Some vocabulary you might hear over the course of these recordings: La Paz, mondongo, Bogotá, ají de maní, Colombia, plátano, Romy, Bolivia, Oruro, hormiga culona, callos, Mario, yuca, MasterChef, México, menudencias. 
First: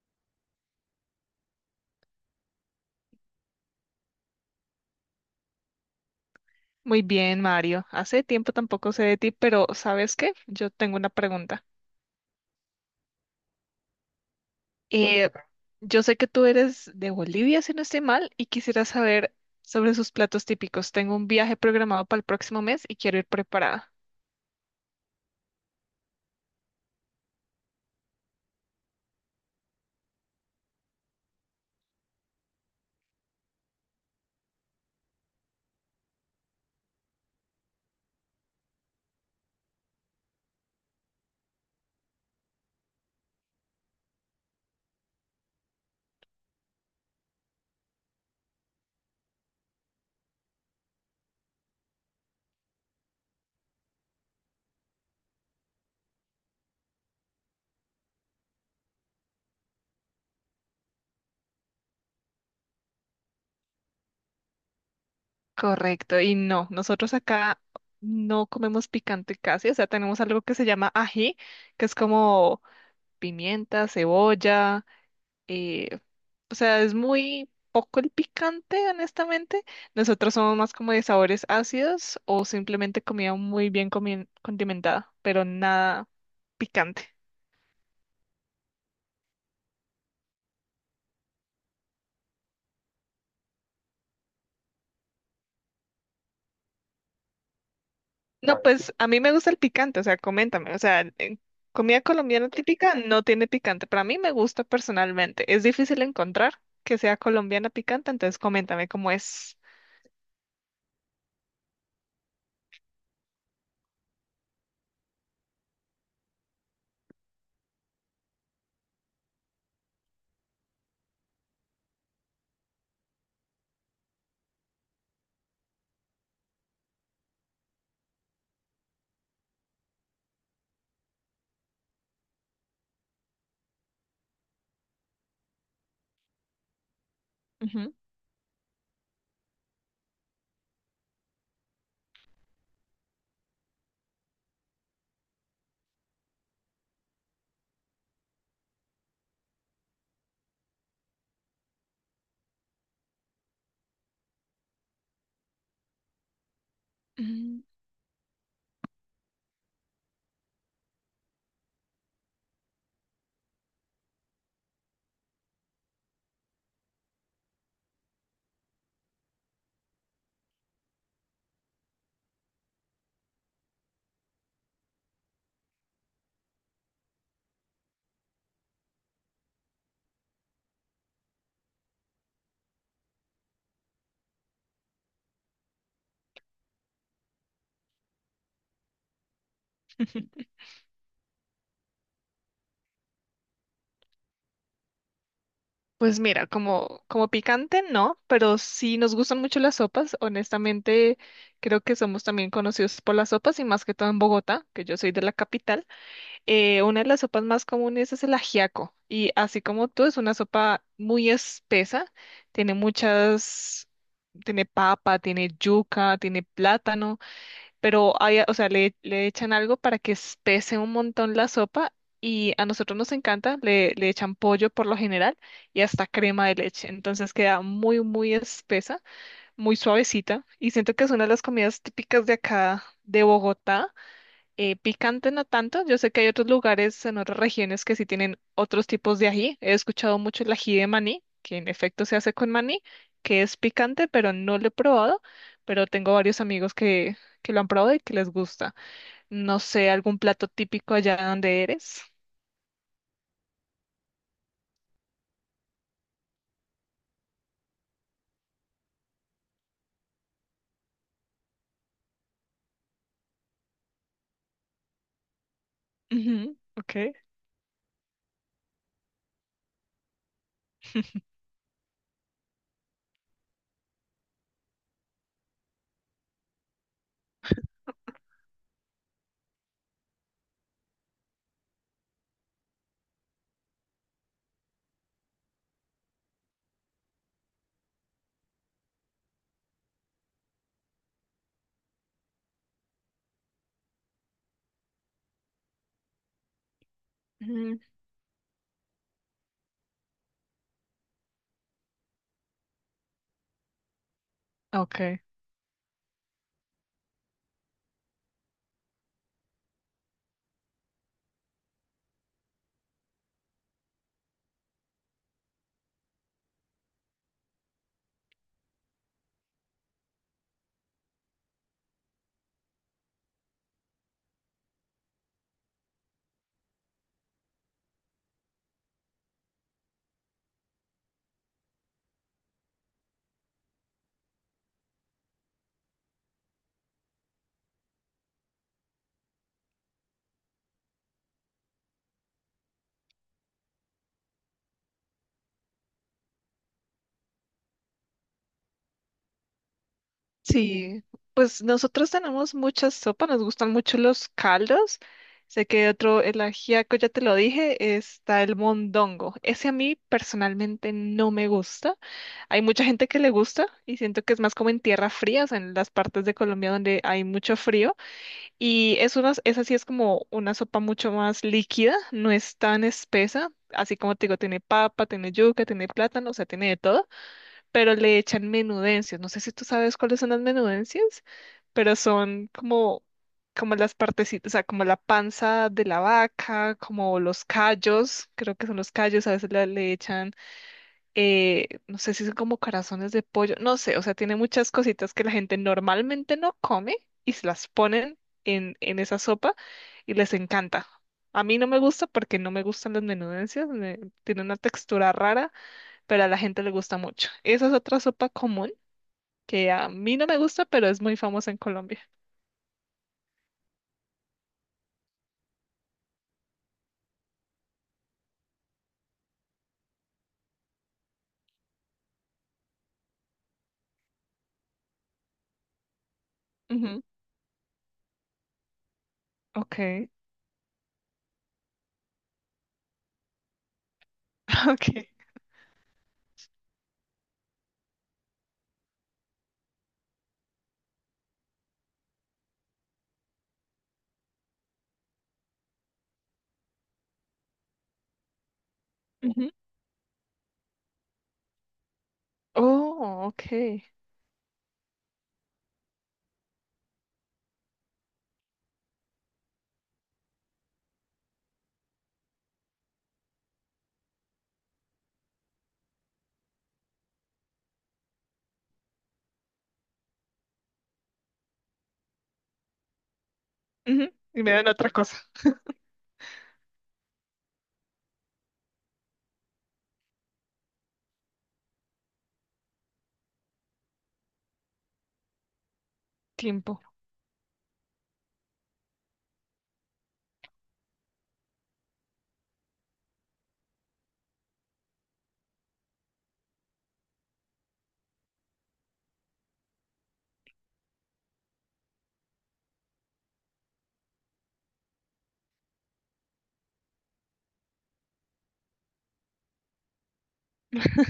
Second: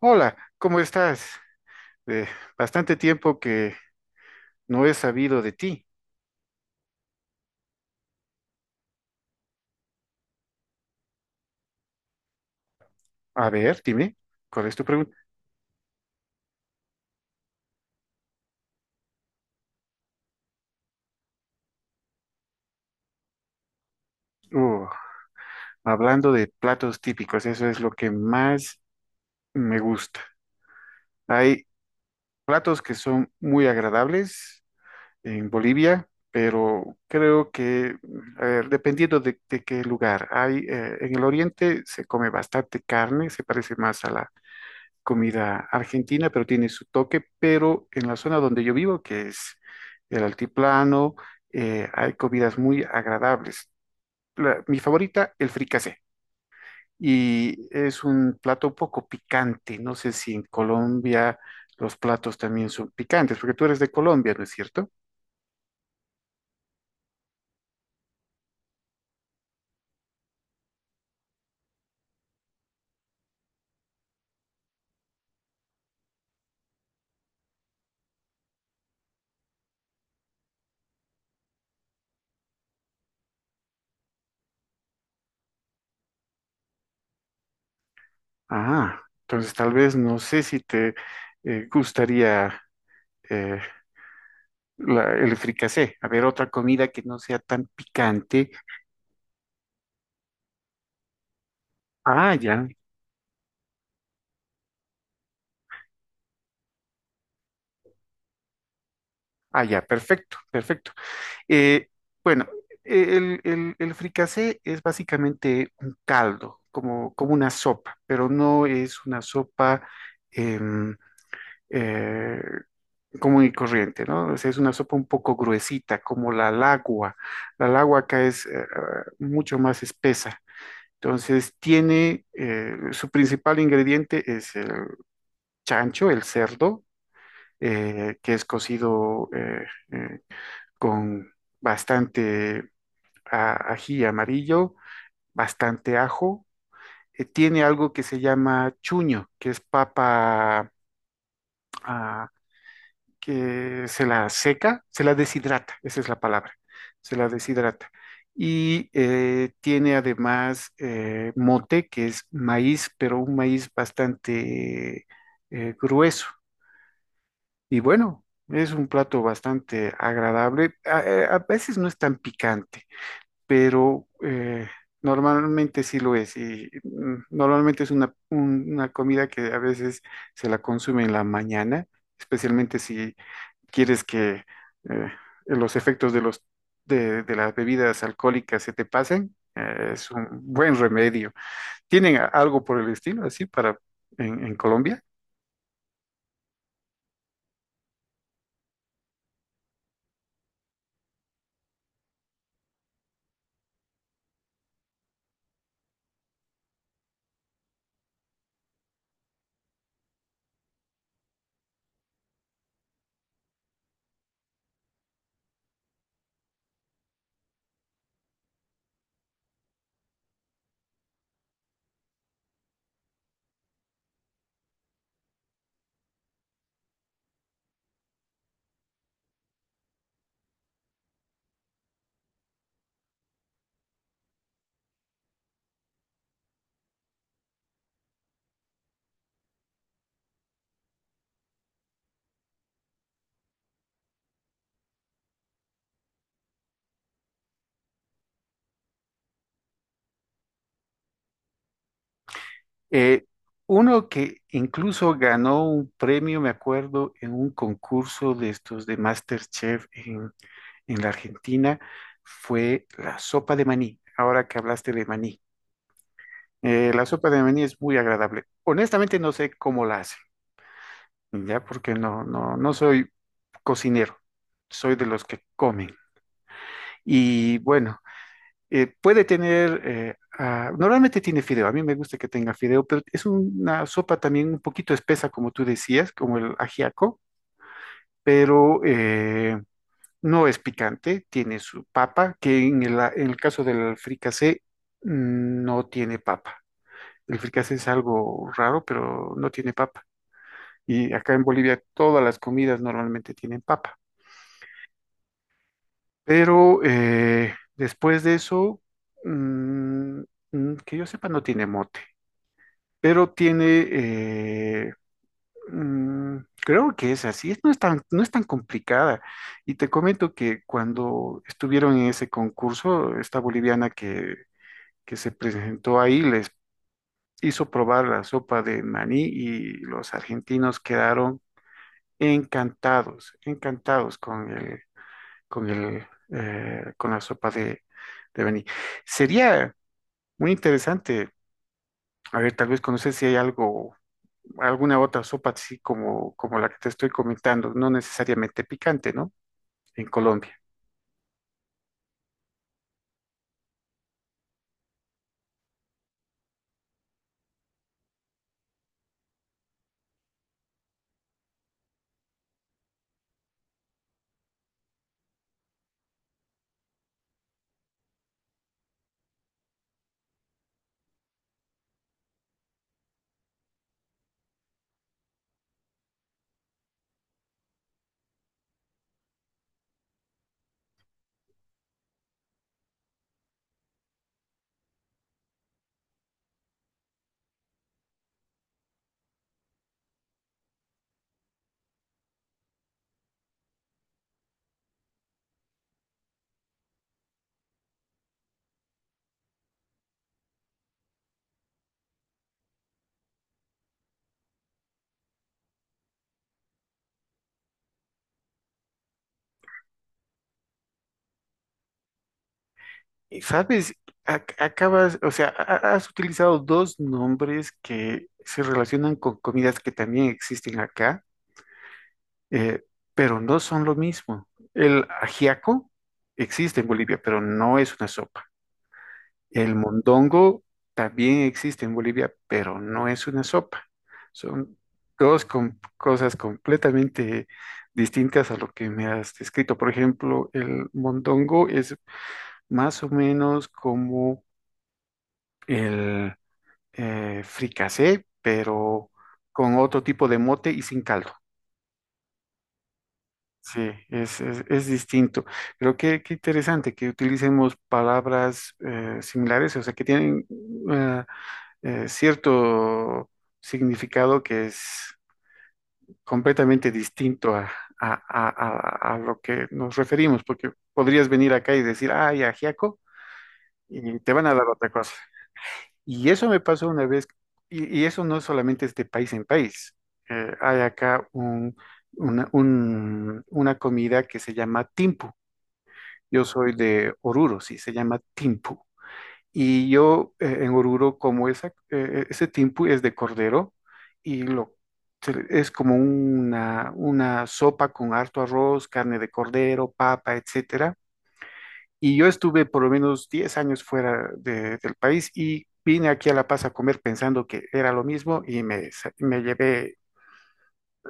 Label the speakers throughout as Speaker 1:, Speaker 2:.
Speaker 1: Hola, ¿cómo estás? Eh, Bastante tiempo que no he sabido de ti.
Speaker 2: Muy bien, Mario. Hace tiempo tampoco sé de ti, pero ¿sabes qué? Yo tengo una pregunta.
Speaker 1: A ver, dime, ¿cuál es tu pregunta?
Speaker 2: Eh, yo sé que tú eres de Bolivia, si no estoy mal, y quisiera saber sobre sus platos típicos. Tengo un viaje programado para el próximo mes y quiero ir preparada.
Speaker 1: Uh, Hablando de platos típicos, eso es lo que más me gusta. Hay platos que son muy agradables en Bolivia, pero creo que, a ver, dependiendo de qué lugar, hay, en el oriente se come bastante carne, se parece más a la comida argentina, pero tiene su toque, pero en la zona donde yo vivo, que es el altiplano, hay comidas muy agradables. Mi favorita, el fricasé, y es un plato un poco picante. No sé si en Colombia los platos también son picantes, porque tú eres de Colombia, ¿no es cierto?
Speaker 2: Correcto. Y no, nosotros acá no comemos picante casi, o sea, tenemos algo que se llama ají, que es como pimienta, cebolla, eh, o sea, es muy poco el picante, honestamente. Nosotros somos más como de sabores ácidos o simplemente comida muy bien condimentada, pero nada picante.
Speaker 1: Ah, entonces tal vez no sé si te gustaría eh, el fricasé. A ver, otra comida que no sea tan picante.
Speaker 2: No, vale, pues a mí me gusta el picante, o sea, coméntame. O sea, comida
Speaker 1: Ah,
Speaker 2: colombiana
Speaker 1: ya.
Speaker 2: típica no tiene picante, pero a mí me gusta personalmente. Es difícil encontrar que sea colombiana picante, entonces coméntame cómo es.
Speaker 1: Ah, ya, perfecto, perfecto. Eh, bueno, el fricasé es básicamente un caldo, como, como una sopa, pero no es una sopa em, eh, común y corriente, ¿no? O sea, es una sopa un poco gruesita, como la lagua. La lagua acá es mucho más espesa. Entonces, tiene su principal ingrediente es el chancho, el cerdo,
Speaker 2: Ujú.
Speaker 1: que es cocido. Eh, con bastante ají amarillo, bastante ajo. Tiene algo que se llama chuño, que es papa, ah, que se la seca, se la deshidrata, esa es la palabra, se la
Speaker 2: Mm.
Speaker 1: deshidrata. Y tiene además mote, que es maíz, pero un maíz bastante grueso. Y bueno, es un plato bastante agradable. A veces no es tan picante, pero normalmente sí lo es. Y normalmente es una, una comida que a veces se la consume en la mañana, especialmente si quieres que eh, los efectos de los, de las bebidas alcohólicas se te pasen. Es un buen remedio. ¿Tienen algo por el estilo así para en Colombia?
Speaker 2: Pues mira, como picante, no, pero sí nos gustan mucho las sopas. Honestamente, creo que somos también conocidos por las sopas y más que todo en Bogotá, que yo soy de la capital. Una de las sopas más comunes es el ajiaco y así como tú, es una sopa muy espesa, tiene muchas, tiene papa, tiene yuca, tiene plátano, pero hay, o sea, le echan algo para que espese un montón la sopa y a nosotros nos encanta, le echan pollo por lo general y hasta crema de leche, entonces queda muy, muy espesa, muy suavecita y siento que es una de las comidas típicas de acá de Bogotá. Picante no tanto. Yo sé que hay otros lugares en otras regiones que sí tienen otros tipos de ají. He escuchado mucho el ají de maní, que en efecto se hace con maní, que es picante, pero no lo he probado. Pero tengo varios amigos que lo han probado y que les gusta. No sé, algún plato típico allá donde eres.
Speaker 1: Eh, Uno que incluso ganó un premio, me acuerdo, en un concurso de estos de MasterChef en la Argentina fue la sopa de maní, ahora que hablaste de maní.
Speaker 2: Ujú, ok.
Speaker 1: La sopa de maní es muy agradable. Honestamente no sé cómo la hacen, ya porque no soy cocinero, soy de los que comen. Y bueno, puede tener, normalmente tiene fideo, a mí me gusta que tenga fideo, pero es una sopa también un poquito espesa, como tú decías, como el ajiaco, pero... no es picante, tiene su papa, que en el caso del fricasé no tiene papa. El fricasé
Speaker 2: Ujú,
Speaker 1: es algo raro, pero no tiene papa. Y acá en Bolivia todas las comidas normalmente tienen papa.
Speaker 2: ok.
Speaker 1: Pero después de eso, mm, que yo sepa, no tiene mote, pero tiene eh, Mm, creo que es así, no es tan, no es tan complicada. Y te comento que cuando estuvieron en ese concurso, esta boliviana que se presentó ahí les hizo probar la sopa de maní y los argentinos quedaron encantados, encantados con el, con el, con la sopa de maní. Sería muy interesante, a ver, tal vez conocer si hay algo, alguna otra sopa así como, como la que te estoy comentando, no necesariamente picante, ¿no? En Colombia.
Speaker 2: Sí, pues nosotros tenemos muchas sopas, nos gustan mucho los caldos. Sé que otro, el ajiaco, ya te lo dije, está el mondongo. Ese a mí personalmente no me gusta. Hay mucha gente que le gusta y siento que es más como en tierra fría, o sea, en las partes de Colombia donde hay mucho frío. Y es una, esa sí es como una sopa mucho más líquida, no es tan espesa. Así como te digo, tiene papa, tiene yuca, tiene plátano, o sea, tiene de todo, pero le echan menudencias. No sé si tú sabes cuáles son las menudencias, pero son como, como las partecitas, o sea, como la panza de la vaca, como los callos, creo que son los callos, a veces le echan, no sé si son como corazones de pollo, no sé, o sea, tiene muchas cositas que la gente normalmente no come y se las ponen en esa sopa y les encanta. A mí no me gusta porque no me gustan las menudencias, tiene una textura rara, pero a la gente le gusta mucho. Esa es otra sopa común que a mí no me gusta, pero es muy famosa en Colombia.
Speaker 1: Y ¿sabes? Acabas, o sea, has utilizado dos nombres que se relacionan con comidas que también existen acá, eh, pero no son lo mismo. El ajiaco existe en
Speaker 2: Ujú,
Speaker 1: Bolivia, pero no es una sopa. El
Speaker 2: ok,
Speaker 1: mondongo también existe en Bolivia, pero no es una sopa. Son
Speaker 2: ok.
Speaker 1: cosas completamente distintas a lo que me has descrito. Por ejemplo, el mondongo es más o menos como el fricasé, pero
Speaker 2: Ujú.
Speaker 1: con otro tipo de mote y sin caldo.
Speaker 2: Oh, ok.
Speaker 1: Sí, es distinto. Creo que qué interesante que utilicemos palabras similares, o sea, que tienen eh, cierto significado que es completamente distinto a, a- a- a lo que nos referimos, porque podrías venir acá y decir, ay, ajiaco,
Speaker 2: Ujú.
Speaker 1: y te
Speaker 2: Y
Speaker 1: van
Speaker 2: me
Speaker 1: a dar
Speaker 2: dan otra
Speaker 1: otra cosa.
Speaker 2: cosa.
Speaker 1: Y eso me pasó una vez, y eso no solamente es de país en país. Hay acá una comida que se llama timpu. Yo soy
Speaker 2: Tiempo.
Speaker 1: de Oruro, sí, se llama timpu. Y yo en Oruro como esa, ese tiempo es de cordero y lo, es como una sopa con harto arroz, carne de cordero, papa, etcétera. Y yo estuve por lo menos 10 años fuera del país y vine aquí a La Paz a comer pensando que era lo mismo y me, me llevé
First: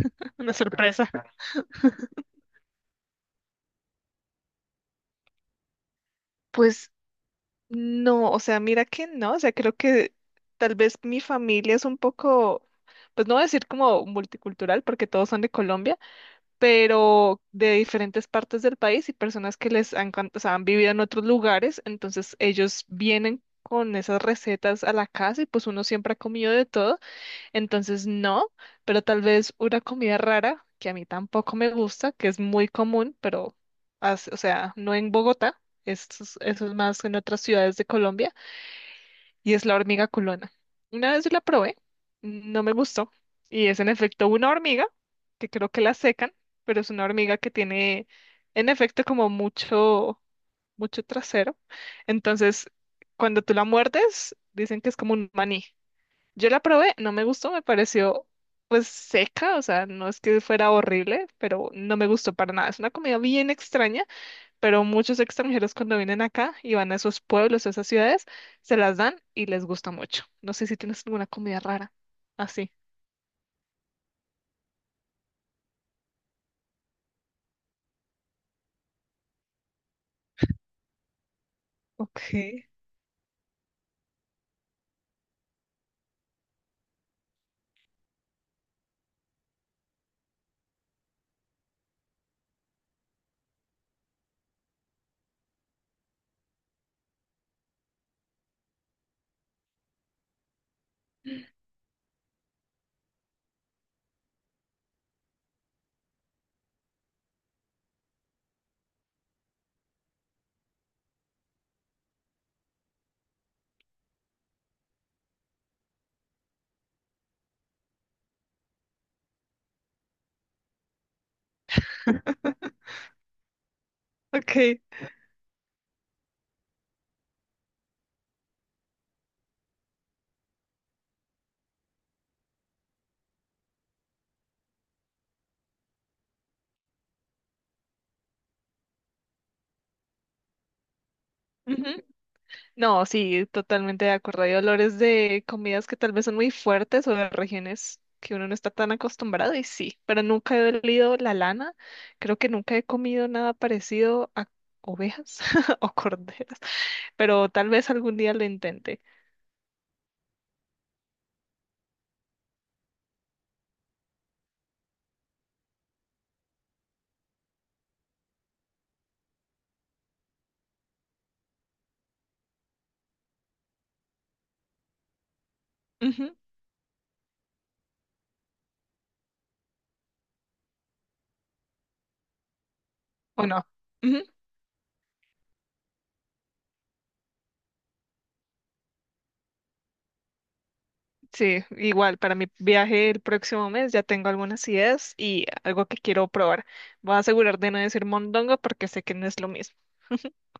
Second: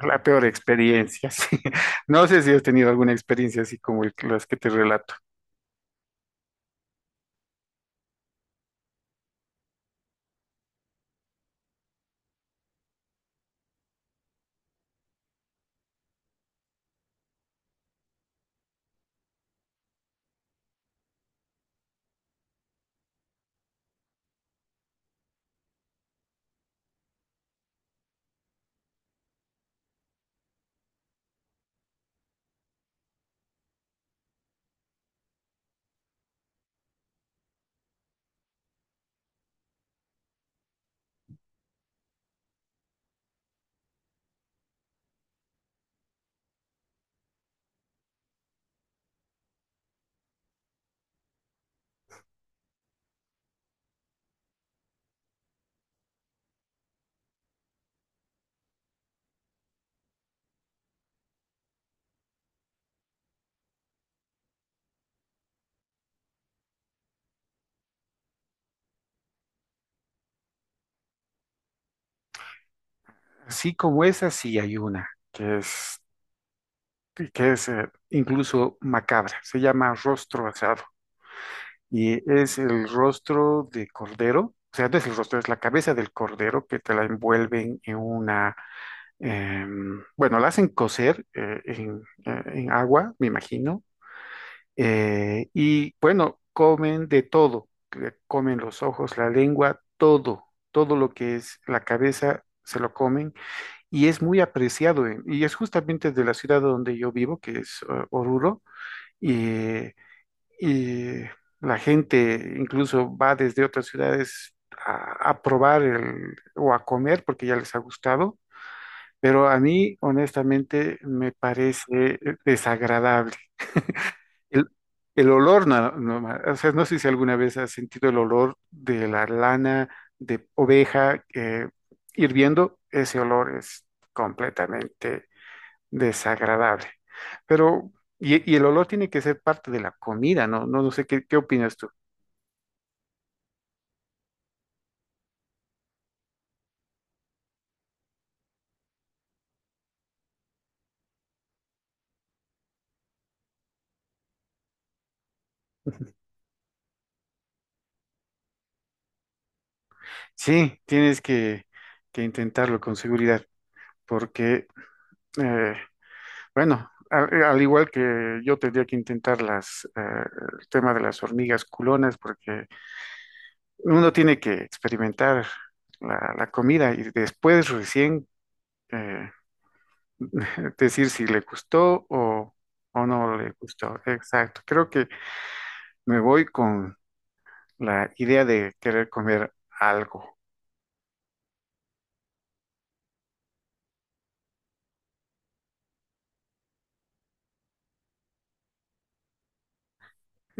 Speaker 1: la peor
Speaker 2: Una sorpresa.
Speaker 1: experiencia. Sí. No sé si has tenido alguna experiencia así como las que te relato.
Speaker 2: Pues no, o sea, mira que no, o sea, creo que tal vez mi familia es un poco, pues no voy a decir como multicultural, porque todos son de Colombia, pero de diferentes partes del país y personas que les han, o sea, han vivido en otros lugares, entonces ellos vienen con esas recetas a la casa y pues uno siempre ha comido de todo, entonces no, pero tal vez una comida rara que a mí tampoco me gusta, que es muy común, pero, o sea, no en Bogotá, eso es más en otras ciudades de Colombia y es la hormiga culona. Una vez la probé, no me gustó y es en efecto una hormiga que creo que la secan, pero es una hormiga que tiene en efecto como mucho, mucho trasero. Entonces, cuando tú la muerdes, dicen que es como un maní. Yo la probé, no me gustó, me pareció pues seca, o sea, no es que fuera horrible, pero no me gustó para nada. Es una comida bien extraña, pero muchos extranjeros cuando vienen acá y van a esos pueblos, a esas ciudades, se las dan y les gusta mucho. No sé si tienes alguna comida rara así.
Speaker 1: Así como esa, sí hay una, que es y que es incluso macabra. Se llama rostro asado y es
Speaker 2: Okay.
Speaker 1: el rostro de cordero, o sea, no es el rostro, es la cabeza del cordero que te la envuelven en una, bueno, la hacen cocer en agua, me imagino, y bueno, comen de todo, que comen los ojos, la lengua, todo, todo lo que es la cabeza. Se lo comen y es muy apreciado y es justamente de la ciudad donde yo vivo, que es Oruro, y, y la gente incluso va desde otras ciudades a probar el, o a comer porque ya les ha gustado, pero a mí honestamente me parece desagradable. El,
Speaker 2: Okay.
Speaker 1: el olor, no, no, o sea, no sé si alguna vez has sentido el olor de la lana de oveja hirviendo, ese olor es completamente desagradable. Pero, y el olor tiene que ser parte de la comida, ¿no? No, no sé qué, qué opinas tú.
Speaker 2: Ujú. No, sí, totalmente de acuerdo. Hay olores de comidas que tal vez son muy fuertes o de regiones que uno no está tan acostumbrado y sí, pero nunca he olido la lana. Creo que nunca he comido nada parecido a ovejas o corderas, pero tal vez algún día lo intente.
Speaker 1: Sí, tienes que intentarlo con seguridad, porque, eh, bueno, al igual que yo tendría que intentar las, el tema de las hormigas culonas, porque uno tiene que experimentar la,
Speaker 2: Ujú.
Speaker 1: la comida y después recién eh, decir si le gustó o no
Speaker 2: ¿O
Speaker 1: le
Speaker 2: no?
Speaker 1: gustó. Exacto. Creo que me voy con la idea de querer comer algo.
Speaker 2: Sí, igual para mi viaje el próximo mes ya tengo algunas ideas y algo que quiero probar. Voy a asegurar de no decir mondongo porque sé que no es lo mismo.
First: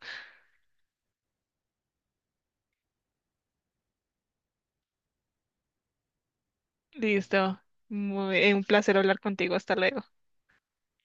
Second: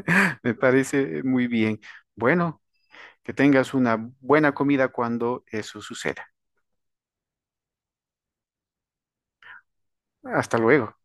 Speaker 1: Me parece muy bien. Bueno, que tengas una buena comida cuando eso suceda.
Speaker 2: Listo. Un placer hablar contigo. Hasta luego.
Speaker 1: Hasta luego.